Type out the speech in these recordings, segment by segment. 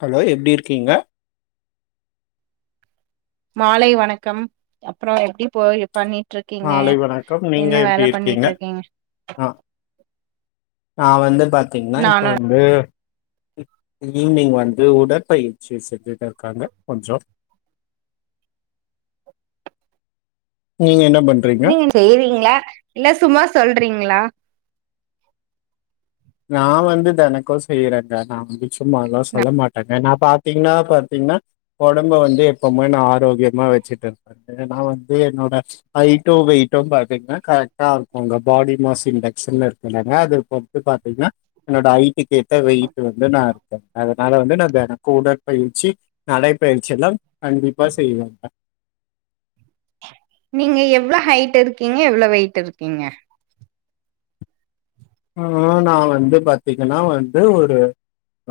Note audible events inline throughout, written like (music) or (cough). hello எப்டி இருக்கீங்க மாலை வணக்கம் அப்புறோ எப்டி போகுது பண்ணி மாலை வணக்கம் நீங்க எப்டி இருக்கீங்க ஆஹ் நா வந்து பாத்தீங்கன்னா இப்போ நானு வந்து இ ஈவினிங் வந்து உடற்பயிற்சி செஞ்சுட்டு இருக்காங்க கொஞ்சொ நீங்க என்னப் நீங்க செய்றீங்க்ளா இல்ல சும்மா சொல்றீங் (unintelligible) நா வந்து தெனக்கு செய்றேங்க நா வந்து சும்மா எல்லா சொல்ல மாட்டேங்க நா பாத்தீங்ன்னா பாத்தீங்ன்னா ஒடம்ப வந்து எப்பவுமே நா ஆரோக்கியமா வச்சுட்ருப்பே நா வந்து என்னோட ஹைட்டு வெயிட்டு பாத்தீங்ன்னா கரெக்டா இருக்குங்க பாடி மாஸ் இண்டக்ஷன்ல இருக்குங்க இல்லங்க அது பொட்டு பாத் திங்னா என்னோட ஹைட்டுக்கு ஏத்த வெயிட் வந்து நா இருக்கே அதனால வந்து நா தென உடற்பயிற்சி நடைப்பயிற்சி எல்லா கண்டிப்பா செய்வேங்க நீங்க எவ்வளோ ஹைட் இருக்கீங்க எவ்வளோ வெயிட் இருக்கீங்க ஆ நா வந்து பாத்தீங்கன்னா வந்து ஒரு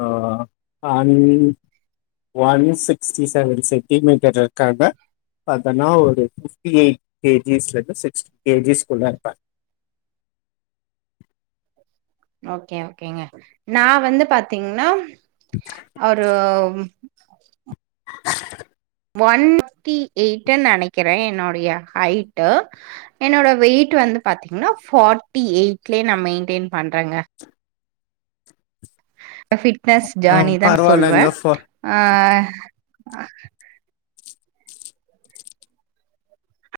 ஆ ஹன் ஒன் சிக்ஸ்டி செவன் சென்டிமீட்டர் இருக்காங்க பாத்தன்னா ஒரு ஃபிஃப்டி எயிட் கேஜிஸ்ல இருந்து சிக்ஸ்ட் கேஜிஸ் குள்ள இருப்பே ஓகே ஓகேங்க நா வந்து பாத்தீங்கன்னா ஒரு ஒன் ட்டி எயிட்டுன் நெனைக்கிறே என்னோடைய ஹைட்டு என்னோட வெயிட்டு வந்து பாத்தீங்கன்னா ஃபார்ட்டி எயிட்லயே நா மெயின்டெய்ன் பண்றேங்க ஃபிட்னஸ் ஆ ஜர்னி தா நா சொல்லுவே பரவாயில்லங்க ஃப ஆ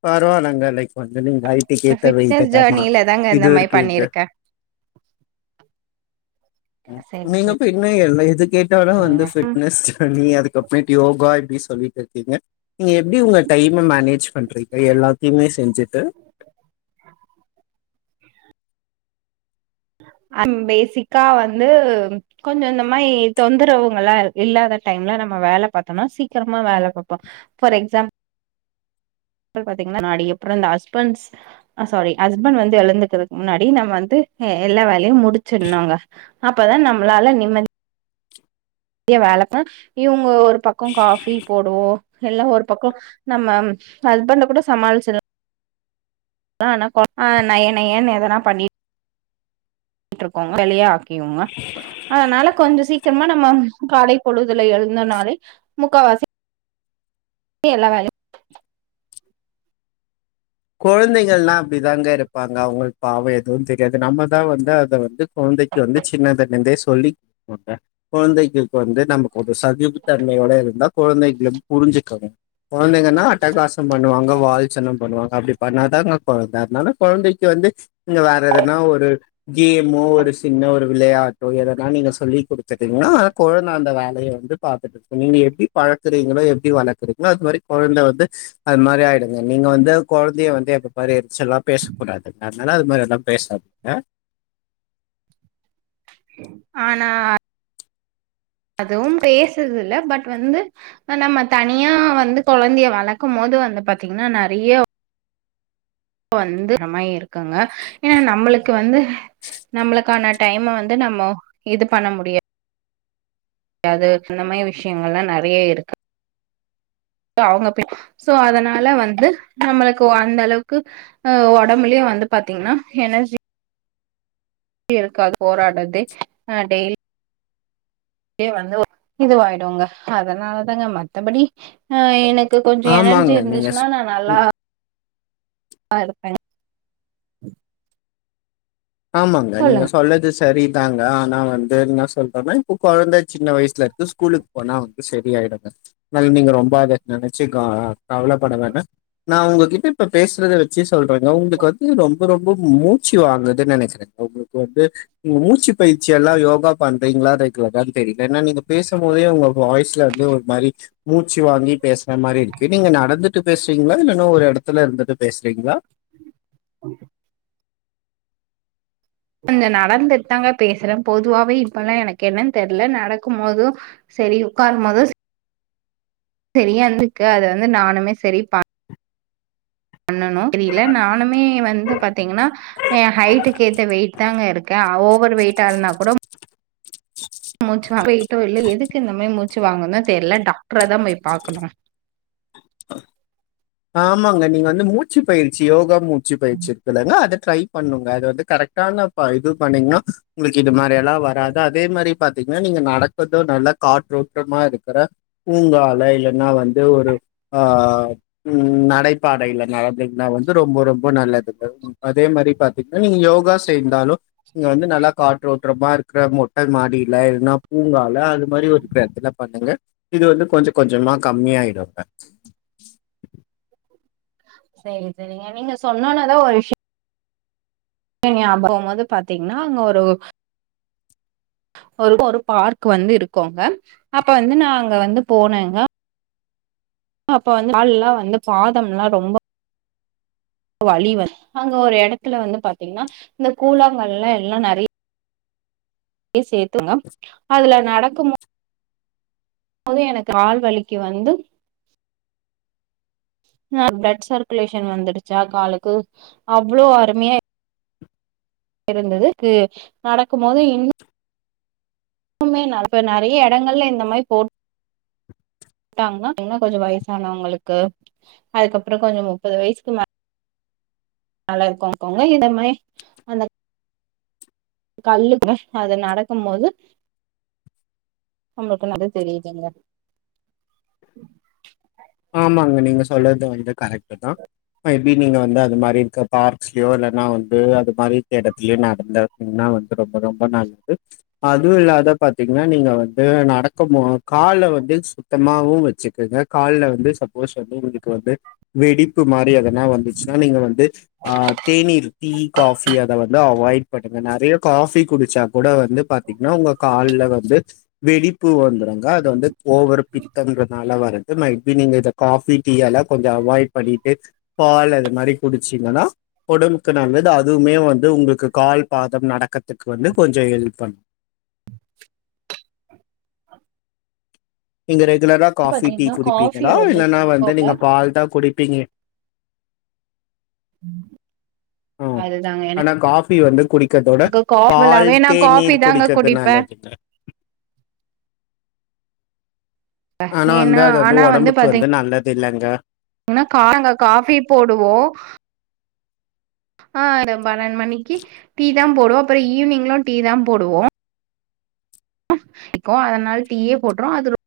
பரவால்லைங்க லைக் வந்து நீங் ஃபிட்னஸ் ஜேர்னில தாங்க இது இந்த மாரி இருக்கீங்க பண்ணிருக்கே சேரி நீங்க எப்ப என்ன எல்லா எது கேட்டாலு சேரிங்க வந்து ஃபிட்னஸ் ஜர்னி அதுக்கப்புறமேட்டு யோகா இப்பிடி சொல்லிட்டு இருக்கீங்க நீங்க எப்டி உங்க டைம மேனேஜ் பண்றீங்க எல்லாத்தையுமே செஞ்சுட்டு பேசிக்கா வந்து கொஞ்ச இந்த மாரி தொந்தரவுங்கலா இல்லாத டைம்ல நம்ம வேலை பாத்தோனா சீக்கிரமா வேல பாப்போ ஃபார் எக்ஸாம்பி பாத்தீங்னா முன்னாடி அப்புற இந்த ஹஸ்பண்ட்ஸ் சாரி ஹஸ்பண்ட் வந்து எழுந்துக்கறதுக்கு முன்னாடி நம்ம வந்து எல்லா வேலையு முடிச்சிருனுங்க அப்பதா நம்மளால நிம்மதி யா வேலை இவுங்க ஒரு பக்க காஃபி போடுவோ இல்ல ஒரு பக்க நம்ம ஹஸ்பண்ட கூட சமாளிச்சர் லா ஆனா ஆஹ் நய நயன்னு எதனா பண்ணிட்டு இருக்கோங்க வெளையா ஆக்கிவோங்க அதனால கொஞ்ச சீக்கிரமா நம்ம காலை பொழுதுல எழுந்தனாலே முக்காவாசி எல்லா வேலையு கொழந்தைகள்லா அப்பிடிதாங்க இருப்பாங்க அவங்களுக்கு பாவ எதுவு தெரியாது நம்மதா வந்து அத வந்து கொழந்தைக்கு வந்து சின்னதிலிருந்தே சொல்லி குழந்தைகளுக்கு வந்து நம ஒரு சகிப்புதன்மையோட இருந்தா குழந்தைங்கள புரிஞ்சுக்கணு குழந்தைங்கன்னா அட்டகாசம் பண்ணுவாங்க வால் சனம் பண்ணுவாங்க அப்படி பண்ணாதாங்க கொழந்த அதனால கொழந்தைக்கு வந்து நீங்க வேற எதனா ஒரு கேமோ ஒரு சின்ன ஒரு விளையாட்டோ எதனா நீங்க சொல்லிக் குடுத்துட்டீங்கன்னா ஆனா குழந்தை அந்த வேலைய வந்து பாத்துட்டுருக்கு நீங்க எப்பிடி பழக்கறீங்களோ எப்பிடி வளக்குறீங்களோ அது மாதிரி கொழந்தை வந்து அது மாதிரி ஆகிடுங்க நீங்க வந்து கொழந்தைய வந்து எப்ப பாரு எரிச்சலா பேசக் குடாது அதனால அது மாதிரி எல்லா பேசாதீங்க ஆனா அதுவும் பேசுது இல்ல பட் வந்து நம்ம தனியா வந்து கொழந்தைய வளக்கும் போது வந்து பாத்தீங்கன்னா நறைய வந்து அம்மாயி இருக்காங்க ஏன்னா நம்மளுக்கு வந்து நம்மளுக்கான டைம வந்து நம்ம இது பண்ண முடியா து அந்த மாரி விஷயங்கள்லா நறைய இருக்கு அவங்க போ சோ அதனால வந்து நம்மளுக்கு அந்த அளவுக்கு அ ஒடம்புலயே வந்து பாத்தீங்கன்னா எனர்ஜி இருக்காது போராட்றதே அ டெய் லி வந்து இதுவாயிடுங்க அதனாலதாங்க மத்தபடி ஆ எனக் க்கு கொஞ்சோ எனர்ஜி ஆமாங்க நீங்க இருந்துச்சுன்னா சொ நா நல்லா ம் ல்லா இருப்ப ஆமாங்க நீங்க சொல்லது சரிதாங்க ஆனா வந்து என்ன சொல்றேன்னா இப்ப கொழந்த சின்ன வயசுல இருந்து ஸ்கூலுக்கு போனா வந்து சரி ஆயிடுங்க அதனால நீங்க ரொம்ப அதை நெனைச்சு க கவல பட வேணா நா உங்ககிட்ட இப்ப பேசுனத வச்சு சொல்றேங்க உங்களுக்கு வந்து ரொம்ப ரொம்ப மூச்சு வாங்கு துனு நெனைக்கிறே உங்களுக்கு வந்து மூச்சு பயிற்சி எல்லா யோகா பண்றீங்களா ரெகுலரானு தெரில ஏனா நீங்க பேசும்போதே உங்க வாய்ஸ்ல வந்து ஒரு மாரி மூச்சி வாங்கி பேசுற மாரி இருக்கு நீங்க நடந்துட்டு பேசுவிங்களா இல்லன்னா ஒரு எடத்துல இருந்துட்டு பேசுறீங்களா (inaudible) கொஞ்சோ நடந்துட்டு தாங்க பேசுறேன் பொதுவாவே இப்பல்லா எனக்கு என்னன் தெர்ல நடக்கும் போதும் செரி உக்காரும் போது செரி செரியாந்துக்கு அத வந்து நானுமே செரிப்பன் பண்ணணு தெரியல நானுமே வந்து பாத்தீங்கன்னா ஏ ஹைட்டுக்கு ஏத்த வெயிட் தாங்க இருக்கே ஆ ஓவர் வெயிட் ஆலனா கூட மூச்சு வா போயிட்டோ இல்ல எதுக்கு இந்த மாரி மூச்சு வாங்குன்னு தெர்ல டாக்டரதா போய் பாக்கணு ஆமாங்க நீங்க வந்து மூச்சு பயிற்சி யோகா மூ ச்சு பயிற்சி இருக்கிளங்க அத ட்ரை பண்ணுங்க அது வந்து கரெக்டான பா இது பண்ணீங்கன்னா உங்களுக்கு இது மாரியா லா வராது அதே மாரி பாத்தீங்கன்னா நீங்க நடக்குறதோ நல்லா காற்றோட்டமா இருக்குற பூங்கால இல்லன்னா வந்து ஒரு ஆ ம் நடைப்பாடையில நடந்தீங்கன்னா வந்து ரொம்ப ரொம்ப நல்லதுங்க அதே மாரி பாத்தீங்கன்னா நீங்க யோகா சேந்தாலு இங்க வந்து நல்லா காற்றோட் ட்றமா இருக்குற மொட்டை மாடில இல்னா பூங்கா லா அது மாரி ஒரு ப்ராத்தன பண்ணுங்க இது வந்து கொஞ்சோ கொஞ்சமா கம்மியாயிடுங்க (inaudible) செரி செரிங்க நீங்க சொன்னோனதா ஒரு விஷ்யோ நீங்க அப்றோ போது பாத்தீங்கன்னா அங்க ஒரு ஒ ஒரு ஒரு பார்க் வந்து இருக்கோங்க அப்ப வந்து நா அங்க வந்து போனேங்க அப்ப வந்து ஆள்லா வந்து பாதம்லா ரொம்ப வலிவெ அங்க ஒரு எடத்துல வந்து பாத்தீங்கன்னா இந்த கூழாங்கள்லா எல்லா நெறைய றைய சேத்தோங்க அதுல நட நடக்குமோ அதுவு எனக் கால்வலிக்கு வந்து ஆ ஃப்ளட் சர்க்குலேஷன் வந்துடுச்சா காலுக்கு அவ்ளோ அருமையா இருந்ததுக்கு நடக்கும் போது இன்னு னுமே நல நெறையா எடங்கள்ல இந்த மாரி போட் போட்டாங்கன்னா என்ன கொஞ்சோ வயசானவங்களுக்கு அதுக்கப்பறோ கொஞ்சோ முப்பது வயசுக்கு மே நல்லா இருக்கு கோங்க இந்த மாரி அந்த கல்லுக்குங்க அது நடக்கும் போது நம்மளுக்கு (unintelligible) தெரியுதுங்க ஆமாங்கணே நீங்க சொல்றது வந்து கரெக்டுதா மேபி நீங்க வந்து அது மாரி இருக்க பார்க்ஸ்லயோ இல்லனா வந்து அது மாரி எடத்துலயோ நடந்ததனா வந்து ரொம்ப ரொம்ப நல்லது அதுவும் இல்லாத பாத்தீங்கன்னா நீங்க வந்து நடக்குமோ கால வந்து சு த்தமாவு வச்சு ங்க கால்ல வந்து சப்போஸ் வந்து இதுக்கு வந்து வெடிப்பு மாறி அத ன வந்துச்சுனா நீங்க வந்து ஆ தேநீர் டீ காஃபி அத வந்து அவாய்ட் பண்ணுங்க நெறைய காஃபி குடுச்சா கூட வந்து பாத்தீங்னா உங்க கால்ல வந்து வெடிப்பு வந்துரு ருங்க அது வந்து கோவர்ப் ங்கர்னால வர்றது மைட் பி நீங்க இத காஃபி டீ எல்லா கொஞ்சோ அவாய்ட் பண்ணிட்டு பால் அது மாரி குடுச்சீங்கனா ஒடம்புக்கு நல்ல து அதுவுமே வந்து உங்குளுக்கு கால் பாதம் நடக்கர்துக்கு வந்து கொஞ்சோ ஹெல்ப் பண்ணு இங்க ரெ குலெரா காஃபி டீ பாத்தீங்கன்னா காஃபி குடிப்பீங்களா ரொம்ப இல்லினா வந்து புடிக்குங்க நீங்க பால் தா குடி பீங்க அதுதாங்க என பி வந்து குடி க்கதோட பால் காஃபி தேநீர் தாங்க குடிக்கற்து குடிப்பே நல்லதுங்க ஆனா வந்த ஏன்னா அது வந்து ஒடம்புக்கு வந்து நல்ல தில்லங்க ஏன்னா காலங் காஃபி போடுவோ ஆ ரு பன்னெண்டு மணிக்கு டீ தாம் போடுவோ அப்புற ஈவ்னிங்லு டீ தா போடுவோ அதனால டீயே போட்டுரோ அது ரொ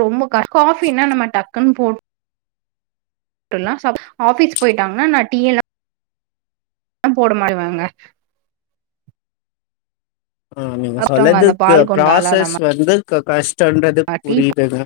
ரொம்பகஷ் காஃபினா நம்ம டக்குன் போட்டுல்லா ஸ ஆஃபீஸ் போயிட்டாங்கனா நா டீயெல்லா போட (unintelligible) வாங்க ஆமாங்க சொல்லறதுக்கு பால் கொண்டாலா ஃபுராசஸ் நம்ம வந்து க்க்ற ஃபு சொல்றது டீ புரியிதுங்க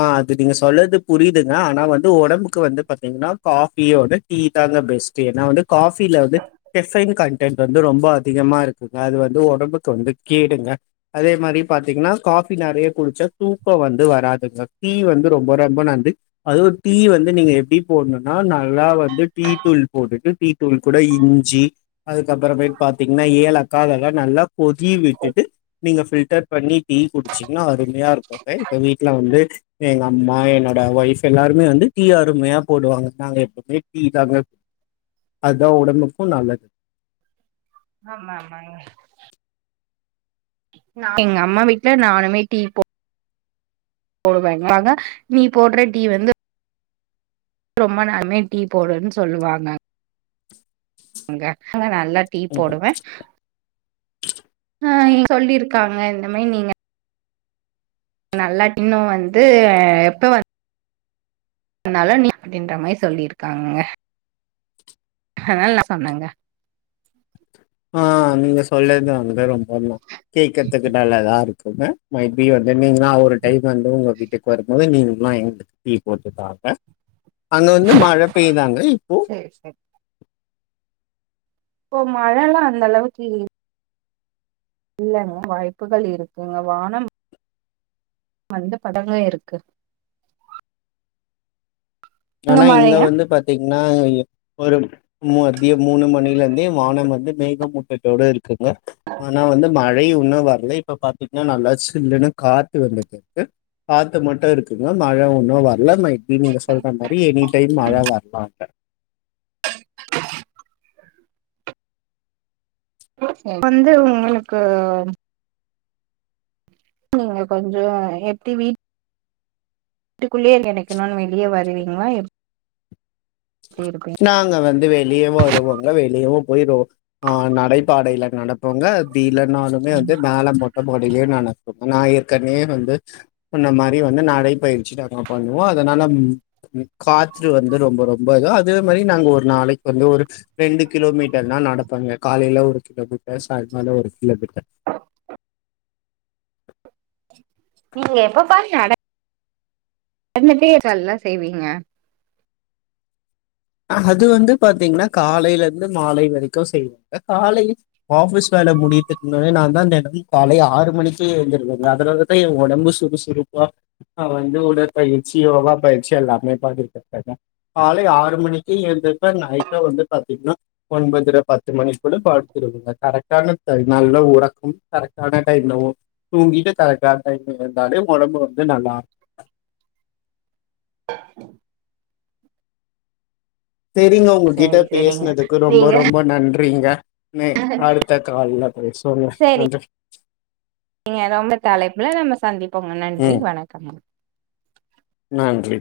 ஆ அ நீங்க சொல்லது புரியுதுங்க ஆனா வந்து ஒடம்புக்கு வந்து பாத்தீங்கனா காஃபியொட டீ தாங்க பெஸ்ட்டு ஏன்னா வந்து காஃபில வந்து கெஃபைன் கண்டென்ட் வந்து ரொம்ப அதிகமாருக் குங்க அது வந்து ஒடம்புக்கு வந்து கேடுங்க அதே மாரி பாத்தீங்னா காஃபி நெறைய குடுச்சா தூக்கொ வந்து வராதுங்க டீ வந்து ரொம்ப ரொம்ப நந்து அதுவு டீ வந்து நீங்க எப்டி போட்ணுனா நல்லா வந்து டீ தூள் போட்டுட்டு டீ தூள் கூட இஞ்சி அதுக்கப்பறமேட் பாத்தீங்னா ஏலக் காதெல்லா நல்லா கொதி விட்டுட்டு நீங்க ஃபில்டர் பண்ணி டீ குடிச்சீங்னா அருமையா இருக்குங்க இப்ப வீட்ல வந்து எங்க அம்மா என்னோட ஒய்ஃப் எல்லாருமே வந்து டீ அருமையா போடுவாங்க நாங்க எப்பமே டீ தாங்க அத்தா ஒடம்புக்கு நல்லது ஆமா ஆமாங்க நா எங்க அம்மா வீட்ல நானுமே டீ போ போடுவேங்க ஆனா நீ போடுற டீ வந்து ரொம்ப நாளுமே டீ போடுன்னு சொல்லுவாங்க ங்க நல்லா டீ போடுவே ஆ இங் சொல்லிருக்காங்க இந்த மாரி நீங்க நல்லா இன்னு வந்து எப்ப வ வந்தாலும் நீ அப்டின்ற மாரி சொல்லிருக்காங்க அதனால நா சொன்னங்க ஆஹ் நீங்க சொல்லறது அந்த ரொம்ப கேக்றதுக்கு நல்லதா ங்க மேபி வந்து நீங்காம் ஒரு டைம் வந்து உங்க வீட்டுக்கு வரும்போது நீங்கெல்லா எங்களுக்கு டீ போட்டு தாங்க அங்க வந்து மழ பெய்தாங்க இப்போ சேரி இப்ப மழல்லா அந்த அளவுக்கு இல்லங் இல்லங்க வாய்ப்புகள் இருக்குங்க வானம் வந்து படங்க இருக்கு அங்க ஆனா இங்க மழையா வந்து பாத்தீங் நா ஒரு (unintelligible) மூணு மணில ருந்தே வானம் வந்து மேகமூட்டத்தோடு இருகுங்க ஆனா வந்து மா மழை இன்னு வர்லை இப்ப பாத்தீங்கன்னா நல்லா சில்லுன்னு காத்து வந்துட்ருக்கு காத்து மட்டு இன்னு மழ இன்னு வரல மே பி நீங்க சொ பி எனி டைம் மழா வர்லா வந்து உங்களுக்கு நீங்க கொஞ்சோ எப்டி வீட் வீட்டுக்குள்ளேயே கெடக்கணும்னு வெளியே வருவீங்களா எ நாங்க வந் வெளியே வருவோங்க வெளியவு போய் ரோ ஆஹ் நடைபாடைல நடப்போங்க அப்டி இல்லன்னாலுமே வந்து மேல மொட்ட மாடியிலய நடப்போ ஆனா ஏற்கனவே வந்து சொன்ன மாரி வந்து நடைப்பயிற்சி நாங்க பண்ணுவோ அதனால காற்று வந்து ரொம்ப ரொம்ப இத அதே மாரி நாங்க ஒரு நாளைக்கு வந்து ஒரு ரெண்டு கிலோமீட்டர் நா நடப்பங்க காலைல ஒரு கிலோமீட்டர் சாய்கால ஒரு கிலோமீட்டர் நீங்க எப்ப பாரு நடந்துட்ட (inaudible) சொல்ல செய்வீங்க அது வந்து பாத்தீங்ன்னா காலைல ந்து மாலை வரைக்கும் செய்வாங்க காலை ஆபீஸ் வேல முடித்துனனே நான் தான் தினம காலை ஆறு மணிக்கு எழுந்துசிருவங்க அதனாலதான் எ ஒடம்பு சுறுசுறுப்பா ஹ் வந்து உடற்பயிற்சி யோகா பயிற்சி எல்லாமே பாத்துட் ருக்காங்க காலை ஆறு மணிக் இருந்த பே நைட்டா வந்து பாத்தீங்ன்னா ஒன்பதுல பத்து மணிக்குள்ள படுத்துருவங்க கரெக்டான நல்ல உறக்கம் கரெக்டான டைம்லவும் தூங்கிட்டு கரெக்டான டைம்ல இருந்தாலே ஒடம்பு வந்து நல்லா இரு செரிங்க உங்ககிட்ட சரி சரிங்க பேசுனதுக்கு ரொம்ப ரொம்ப நன்றிங்க நெ அடுத்த கால்ல பேசுவோங்க செரி நன்றி நீங்க ரொம்ப தலைப்புல நம்ம சந்திப்போங்க நன்றி ம் வணக்கம் நன்றி